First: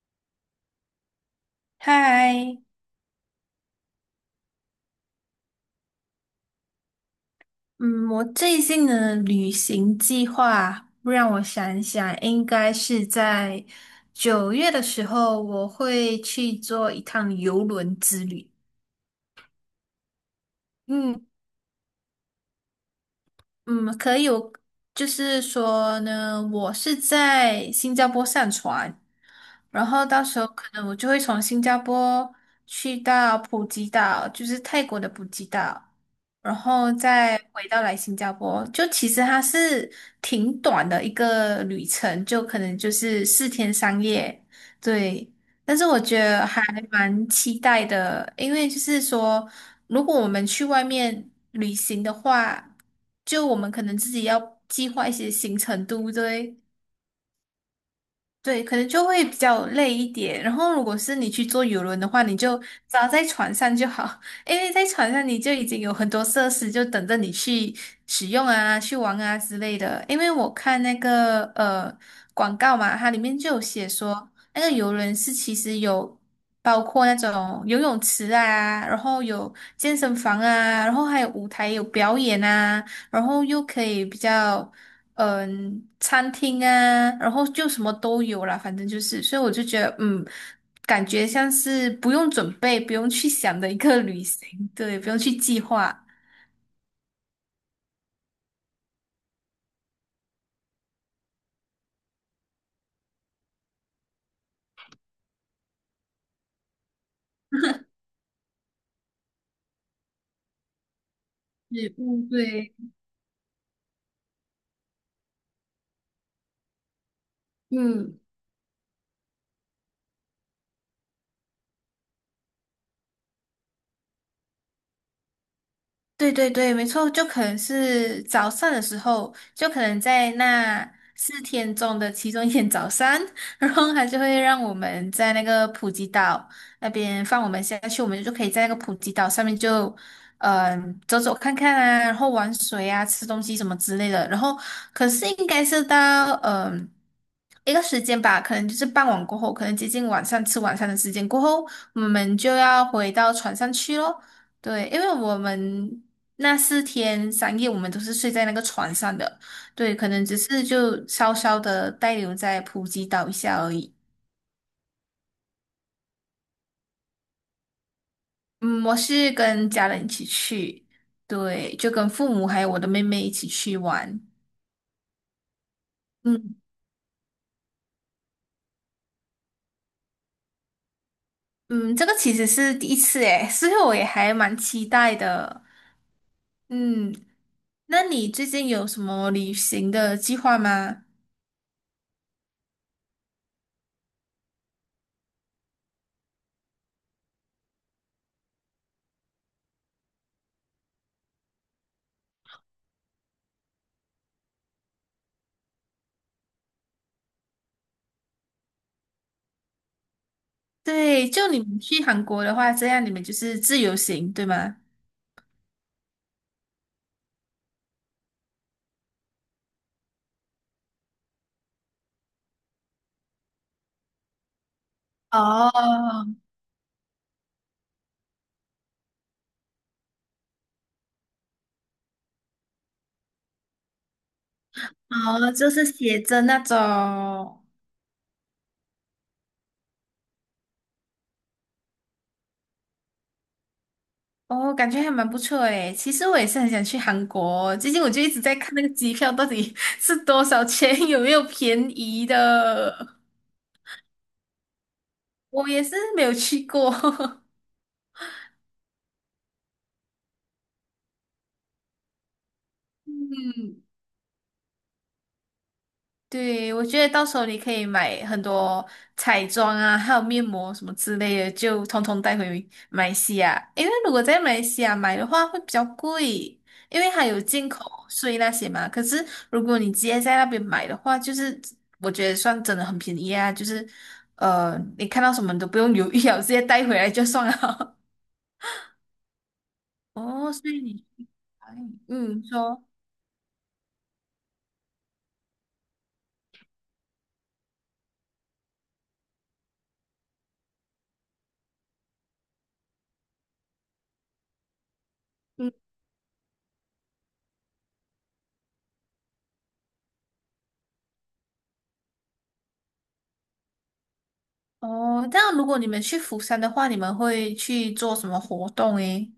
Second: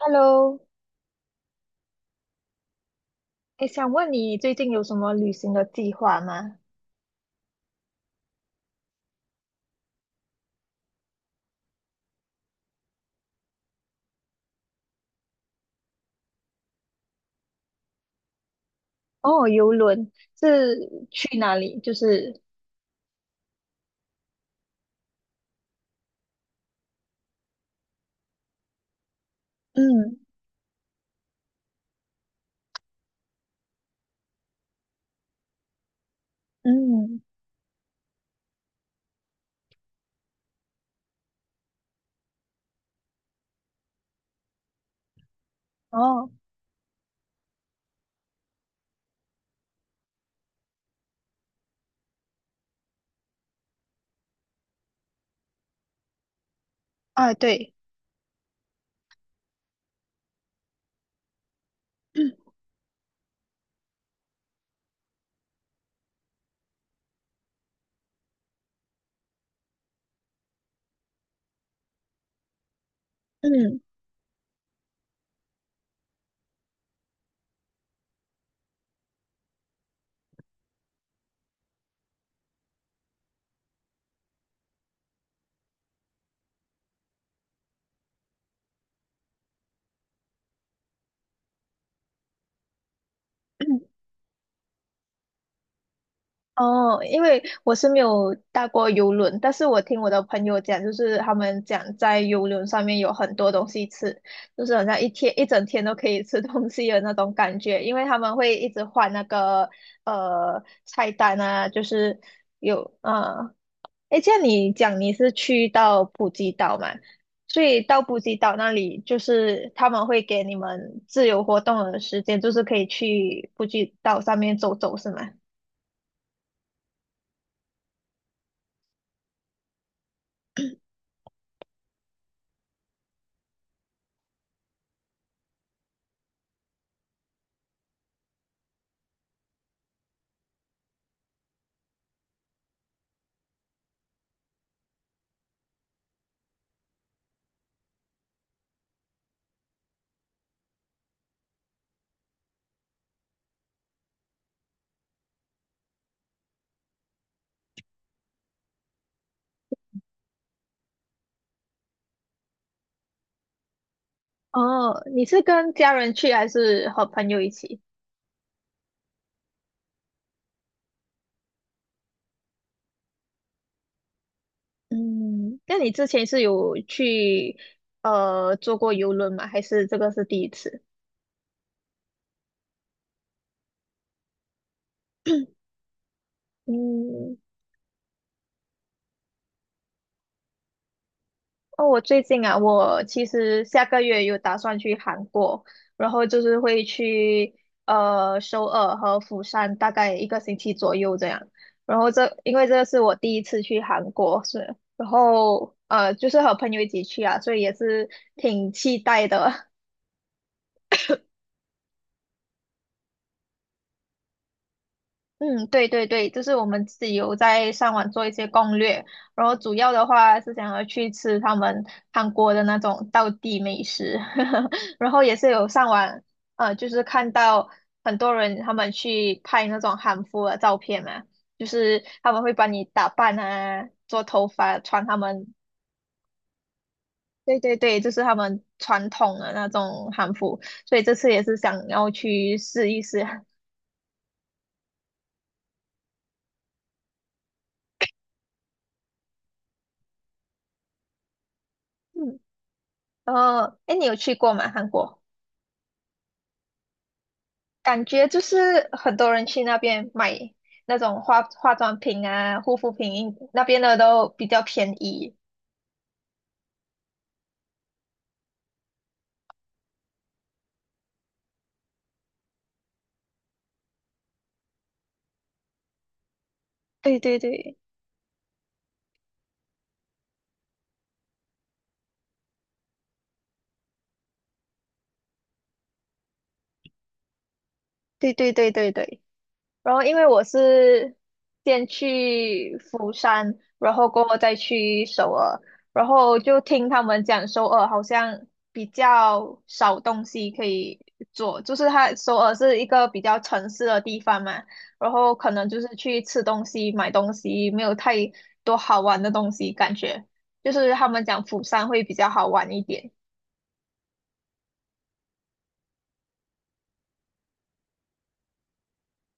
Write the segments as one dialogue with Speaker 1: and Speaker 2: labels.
Speaker 1: Hello，
Speaker 2: 嗨，
Speaker 1: 诶，想问你最近有什么旅行的计划吗？
Speaker 2: 嗯，我最近的旅行计划，让我想一想，应该是在9月的时候，我会去做一趟游轮之旅。
Speaker 1: 哦，游轮是
Speaker 2: 嗯，
Speaker 1: 去哪里？就是，
Speaker 2: 嗯，可以，我就是说呢，我是在新加坡上船，然后
Speaker 1: 嗯
Speaker 2: 到时候可能我就会从新加坡去到普吉岛，就是泰国的普吉岛，然后
Speaker 1: 嗯，
Speaker 2: 再回到来新加坡。就其实它是挺短的一个旅程，就可能就是四天三夜，对。但是我觉
Speaker 1: 哦，
Speaker 2: 得还蛮期待的，因为就是说。如果我们去外面旅行的话，就我们可能自己要计划一些行程，对不对？
Speaker 1: 啊，对，
Speaker 2: 对，可能就会比较累一点。然后，如果是你去坐游轮的话，
Speaker 1: 嗯
Speaker 2: 你就只要在船上就好，因为在船上你就已经有很多设施，就等着你去使用啊、去玩啊之类的。因为我看那个广告嘛，它里面就有
Speaker 1: 嗯，
Speaker 2: 写说，那个游轮是其实有包括那种游泳池啊，然后有健身房啊，然后还有舞台有表演啊，然后又可以比较。餐厅啊，然后就什么都有啦，反正就是，所以我就觉得，感觉像是不用准备、不用去想的一
Speaker 1: 嗯
Speaker 2: 个旅行，对，不用去计划。
Speaker 1: 哦，因为我是没有搭过游轮，但是我听我的朋友讲，就是他们讲在游轮上面有很多东西吃，就是好像一天一整天都可以吃东西的那种感觉，因为他们会一直换那个菜单啊，就
Speaker 2: 食
Speaker 1: 是
Speaker 2: 物，对，
Speaker 1: 有啊。诶，这样你讲你是去到普吉岛嘛？所以到普
Speaker 2: 嗯。
Speaker 1: 吉岛那里，就是他们会给你们自由活动的时间，就是可以去普吉岛上面走走，是吗？
Speaker 2: 对对对，没错，就可能是早上的时候，就可能在那四天中的其中1天早上，然后他就会让我们在那个普吉岛那边放我们下去，我们就可以在那个普吉岛上面就，走走看看啊，然后玩水啊，吃东西什么之类的。然后可是应该是到一个时间吧，可能就是傍晚过后，可能接近晚上吃晚餐的时间过后，我们就要回到船上去咯。对，因为我们那四天三夜，我们都是睡在那个船上的，对，可能只是就稍稍的滞留在普吉岛一下而已。
Speaker 1: 哦，你是跟家人去还是和朋友一起？
Speaker 2: 嗯，我是跟家人一起去，对，就跟父母还有我的妹妹一起去玩。
Speaker 1: 嗯，那你之前是
Speaker 2: 嗯
Speaker 1: 有去坐过游轮吗？还是这个是第一次？
Speaker 2: 嗯，这个其实是第1次诶，所以我也还蛮期待的。嗯，
Speaker 1: 嗯。
Speaker 2: 那你最近有什么旅行的计划吗？
Speaker 1: 哦，我最近啊，我其实下个月有打算去韩国，然后就是会去首尔和釜山，大概一个星期左右这样。然后因为这是我第一次去韩国，是，然后就是和朋友一起去啊，所以也是挺期待的。
Speaker 2: 对，就你们去韩国的话，这样你们就是自由行，对吗？
Speaker 1: 嗯，对对对，就是我们自己有在上网做一些攻略，然后主要的话是想要去吃他们韩国的那种道地美食。然后也是有上网，
Speaker 2: 哦，
Speaker 1: 就是看到很多人他们去拍那种韩服的照片嘛，就是他们会帮你打扮啊，做头发，穿他们，
Speaker 2: 哦，就是写着那种，
Speaker 1: 对对对，就是他们传统的那种韩服，所以这次也是想要去试一试。
Speaker 2: 哦，感觉还蛮不错诶。其实我也是很想去韩国，最近我就一直在看那个机票到底 是多少钱，有没有便宜
Speaker 1: 嗯，
Speaker 2: 的。
Speaker 1: 然后，哎，你有去过吗？韩国？
Speaker 2: 我也是没有去过，
Speaker 1: 感觉就是很多人去那边买那种化化妆品啊、护肤 品，那边
Speaker 2: 嗯，
Speaker 1: 的都比较便宜。
Speaker 2: 对，我觉得到时候你可以买很多彩妆啊，还有面膜什么之类的，就通通带回马来西亚。因为如果在马来西亚买的话会比较贵，因为
Speaker 1: 对
Speaker 2: 它
Speaker 1: 对
Speaker 2: 有进
Speaker 1: 对
Speaker 2: 口税那些嘛。可是如果你直接在那边买的话，就是我觉得算真的很便宜啊，就是你看到什么你都不用犹豫了，直接带回来就算了。
Speaker 1: 对对对对对。然后 因为我
Speaker 2: 哦，所以你，
Speaker 1: 是
Speaker 2: 哎，
Speaker 1: 先去
Speaker 2: 说。
Speaker 1: 釜山，然后过后再去首尔，然后就听他们讲首尔好像比较少东西可以做，就是它首尔是一个比较城市的地方嘛，然后可能
Speaker 2: 嗯，
Speaker 1: 就是去吃东西、买东西，没有太多好玩的东西，感觉就是他们讲釜山会比较好玩一点。
Speaker 2: 哦，这样如果你们去釜山的话，你们会去做什么活动诶？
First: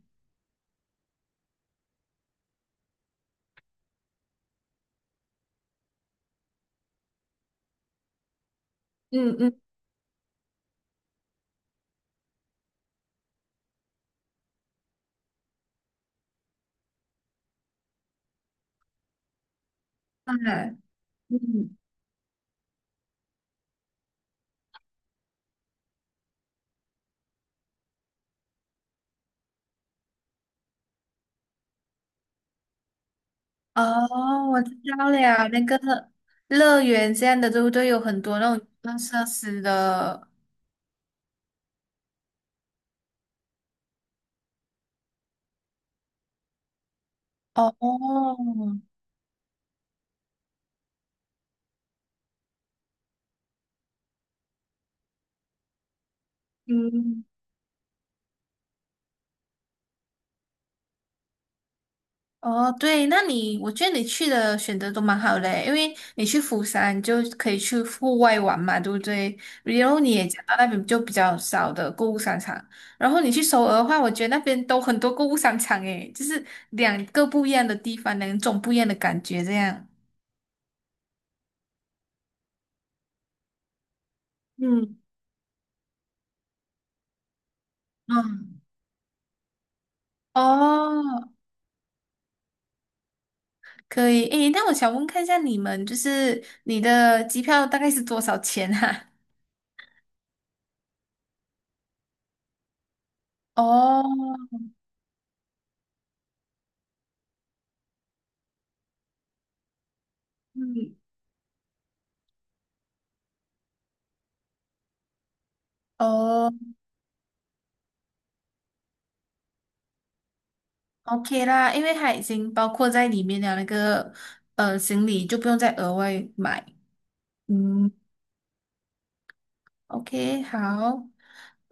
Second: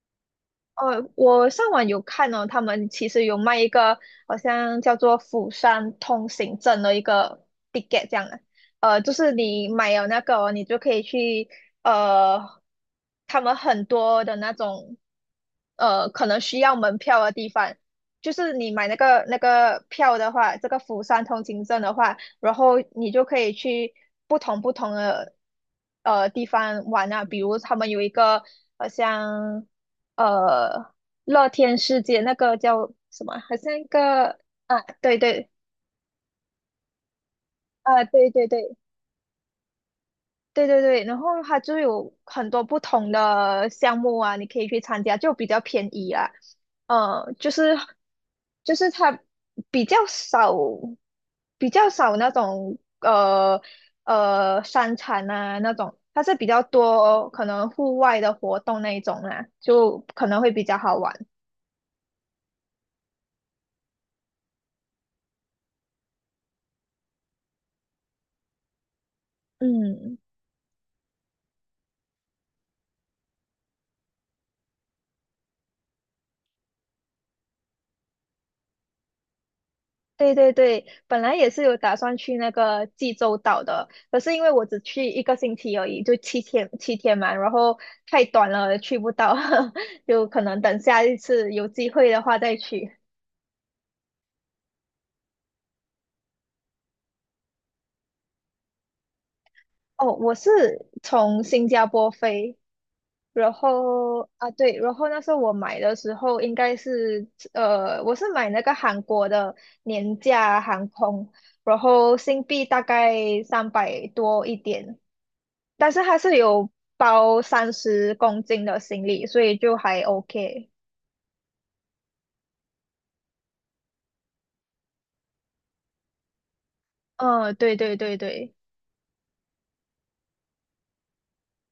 Speaker 1: 我上网有看哦，他们其实有卖一个好像叫做釜山通行证的一个 ticket 这样的，就是
Speaker 2: 嗯嗯，
Speaker 1: 你买了那个哦你就可以去，呃，他们很多的那种可能需要门票的地方，就是你买那个票的话，这
Speaker 2: 哎，
Speaker 1: 个釜山通行
Speaker 2: 嗯，
Speaker 1: 证的话，然后你就可以去不同的地方玩啊，比如他们有一个好像呃乐天世界那个叫什么，好像一个
Speaker 2: 哦，我知
Speaker 1: 啊，
Speaker 2: 道
Speaker 1: 对
Speaker 2: 了呀，
Speaker 1: 对
Speaker 2: 那个乐园这样的，对不对？有
Speaker 1: 啊，
Speaker 2: 很
Speaker 1: 对
Speaker 2: 多
Speaker 1: 对
Speaker 2: 那种
Speaker 1: 对，
Speaker 2: 娱乐设施的。
Speaker 1: 对对对，然后它就有很多不同的项目啊，你可以去参加，就比较便宜啦。呃，就
Speaker 2: 哦，
Speaker 1: 是
Speaker 2: 哦
Speaker 1: 就是它比较少，比较少那种商场啊那种，它是比较
Speaker 2: 嗯，
Speaker 1: 多可能户外的活动那一种啦，就可能会比较好玩。
Speaker 2: 哦，对，那你，我觉得你去的选择都蛮好的，因为你去釜山就可以去户外玩嘛，对不对？然后你
Speaker 1: 嗯。
Speaker 2: 也讲到那边就比较少的购物商场，然后你去首尔的话，我觉得那边都很多购物商场，诶，就是2个不一样的地方，2种不一样的感觉，这样。
Speaker 1: 对对对，本来也是有打算去那个济州岛的，可是因为我只
Speaker 2: 嗯。
Speaker 1: 去一个星期而已，就七天七天嘛，然后太短
Speaker 2: 嗯，
Speaker 1: 了，去不到。有可能等下一
Speaker 2: 哦，
Speaker 1: 次有机会的话再去。
Speaker 2: 可以。诶，那我想问看一下你们，就是你的机票大概是多少钱啊？
Speaker 1: 哦，我是从新加坡飞，然
Speaker 2: 哦，
Speaker 1: 后啊对，然后那时候我买的时候应该是，我是买那个韩国的年价航
Speaker 2: 嗯，
Speaker 1: 空，然后新币大概300多一点。但是它是
Speaker 2: 哦
Speaker 1: 有包30公斤的行李，所以就还 OK。
Speaker 2: ，OK 啦，因为它已经包括在里面的那个行李，就不用再额外买。
Speaker 1: 嗯，对
Speaker 2: 嗯
Speaker 1: 对对对。
Speaker 2: ，OK，好。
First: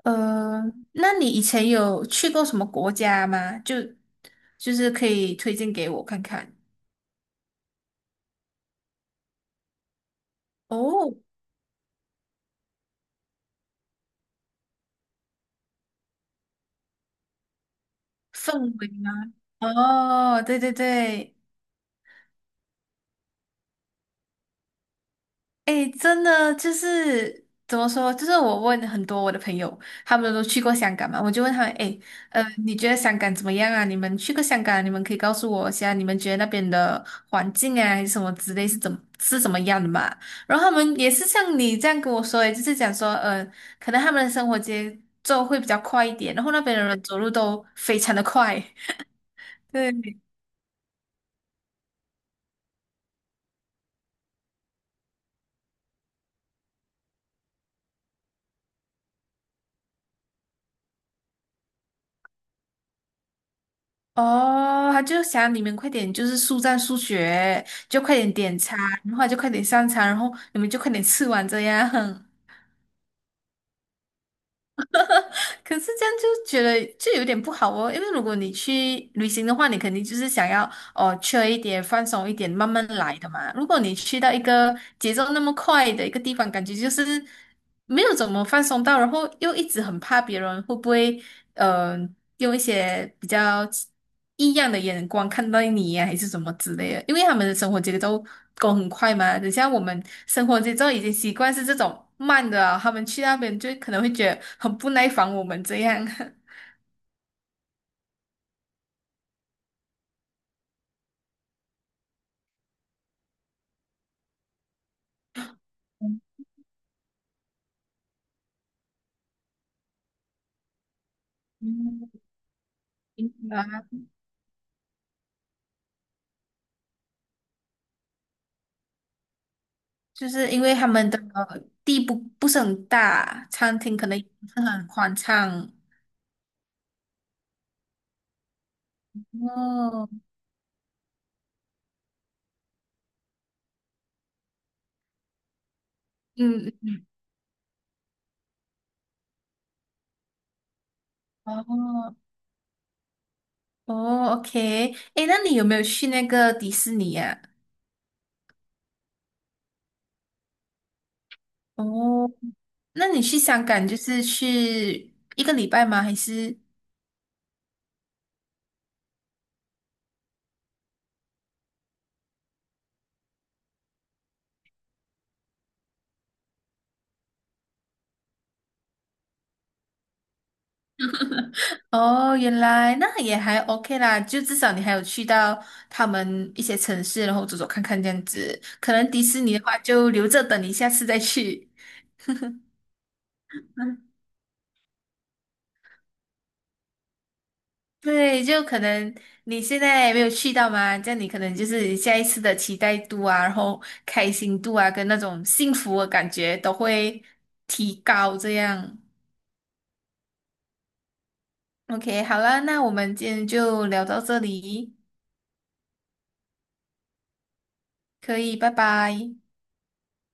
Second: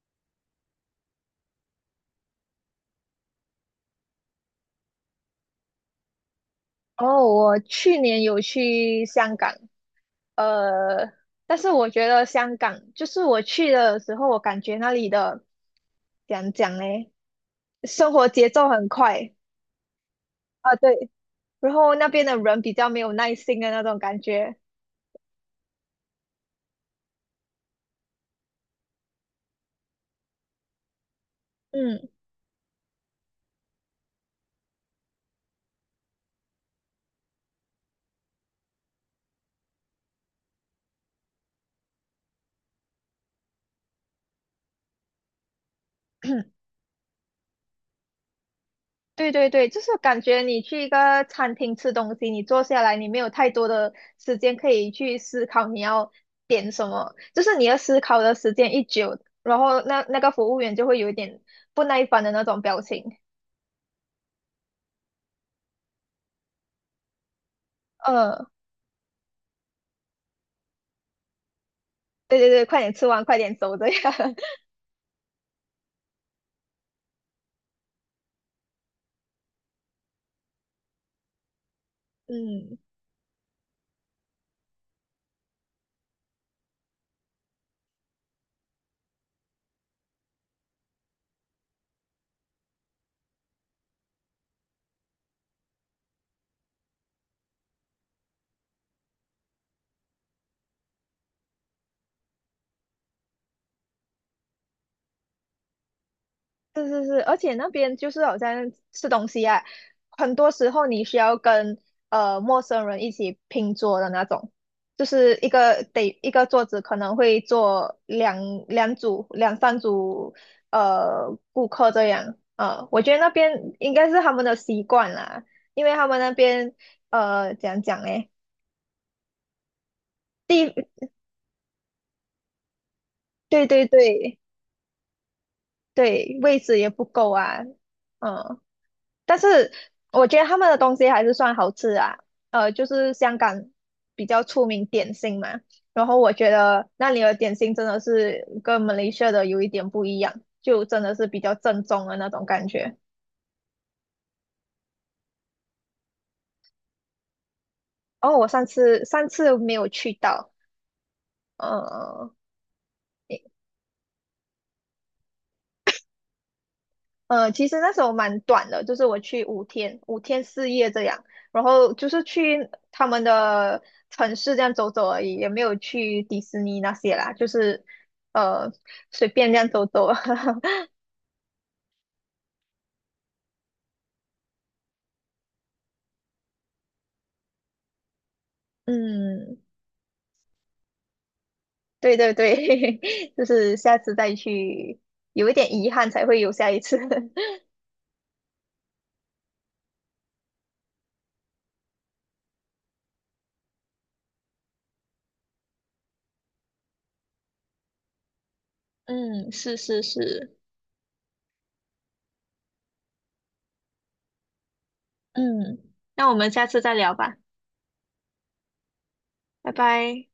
Speaker 2: 呃，那你以前有去过什么国家吗？就是可以推荐给我看看。
Speaker 1: 哦，我去年有去香港，呃，
Speaker 2: 哦，
Speaker 1: 但是我觉得香港就是我去的时候，我感觉那里的怎样讲嘞，生活节奏
Speaker 2: 氛
Speaker 1: 很
Speaker 2: 围吗？
Speaker 1: 快
Speaker 2: 哦，对对
Speaker 1: 啊，对，
Speaker 2: 对。
Speaker 1: 然后那边的人比较没有耐心的那种感觉，
Speaker 2: 哎，真的就是怎么说？就是我问很多我的朋友，他们都去过香港嘛，我就问他们，哎，
Speaker 1: 嗯。
Speaker 2: 你觉得香港怎么样啊？你们去过香港啊，你们可以告诉我一下，你们觉得那边的环境啊，还是什么之类是怎么样的嘛？然后他们也是像你这样跟我说，诶就是讲说，可能他们的生活节奏会比较快一点，然后 那边的人走路都非常的快，
Speaker 1: 对对对，就
Speaker 2: 对。
Speaker 1: 是感觉你去一个餐厅吃东西，你坐下来，你没有太多的时间可以去思考你要点什么，就是你要思考的时间一久，然后那个服务员就会有一点不耐烦的那种表情。
Speaker 2: 哦，他就想你们快点，就是速战速决，就快点
Speaker 1: 嗯，
Speaker 2: 点餐，然后就快点上餐，然后你们就快点吃完这样。
Speaker 1: 对对对，快点吃完，快点走这样。
Speaker 2: 可是这样就觉得就有点不好哦，因为如果你去旅行的话，你肯定就是想要哦，缺一点，放松一点，慢
Speaker 1: 嗯，
Speaker 2: 慢来的嘛。如果你去到一个节奏那么快的一个地方，感觉就是没有怎么放松到，然后又一直很怕别人会不会，用一些比较异样的眼光看到你呀、还是什么之类的。因为他们的生活节奏都很快嘛，等下我们生活节奏已经习惯是这种慢的啊他们去那边就可能会觉得很不耐烦我们这样。
Speaker 1: 是是是，而且那边就是好像吃东西啊，很多时候你需要跟陌生人一起拼桌的那种，就是一个桌子可能会坐两三组顾客这
Speaker 2: 嗯，
Speaker 1: 样，我觉得
Speaker 2: 明
Speaker 1: 那边
Speaker 2: 白
Speaker 1: 应该是他们的习惯啦，因为他们那边怎样讲嘞，
Speaker 2: 就是因为
Speaker 1: 地
Speaker 2: 他们的地不是很大，
Speaker 1: 对
Speaker 2: 餐
Speaker 1: 对
Speaker 2: 厅可能也
Speaker 1: 对
Speaker 2: 不是很宽敞。
Speaker 1: 对，位置也不够啊，嗯、但是
Speaker 2: 哦，
Speaker 1: 我觉得他们的东西还是算好吃啊，就是香港比较出名点心嘛，然后我觉
Speaker 2: 嗯，
Speaker 1: 得那里的点心真的是跟马来西亚的有一点不一样，就真的是比较
Speaker 2: 嗯
Speaker 1: 正宗的
Speaker 2: 哦，
Speaker 1: 那种感觉。
Speaker 2: 哦，OK，诶，那你有没有去那个迪士尼呀、
Speaker 1: 哦，我上次没有去到，呃，
Speaker 2: 哦，那你去香港就是去一个礼拜吗？还是？
Speaker 1: 其实那时候蛮短的，就是我去五天，5天4夜这样，然后就是去他们的城市这样走走而已，也没有去迪士尼那些啦，就是呃随便这样走走。
Speaker 2: 哦，原来那也还 OK 啦，就至少你还有去到他们一些城市，然后走走看看这样子。可能迪士
Speaker 1: 嗯，
Speaker 2: 尼的话，就留着等你下次再去。
Speaker 1: 对对对，就是
Speaker 2: 嗯。
Speaker 1: 下次再去，有一点遗憾才会有下一次。
Speaker 2: 对，就可能你现在没有去到嘛，这样你可能就是下一次的期待度啊，然后开心度啊，跟那种幸福的感觉都会提高。这样
Speaker 1: 嗯，是是是，
Speaker 2: ，OK，好啦，那我们今天就聊到这里，
Speaker 1: 嗯，那我们下次再聊吧，
Speaker 2: 可以，拜拜。
Speaker 1: 拜拜。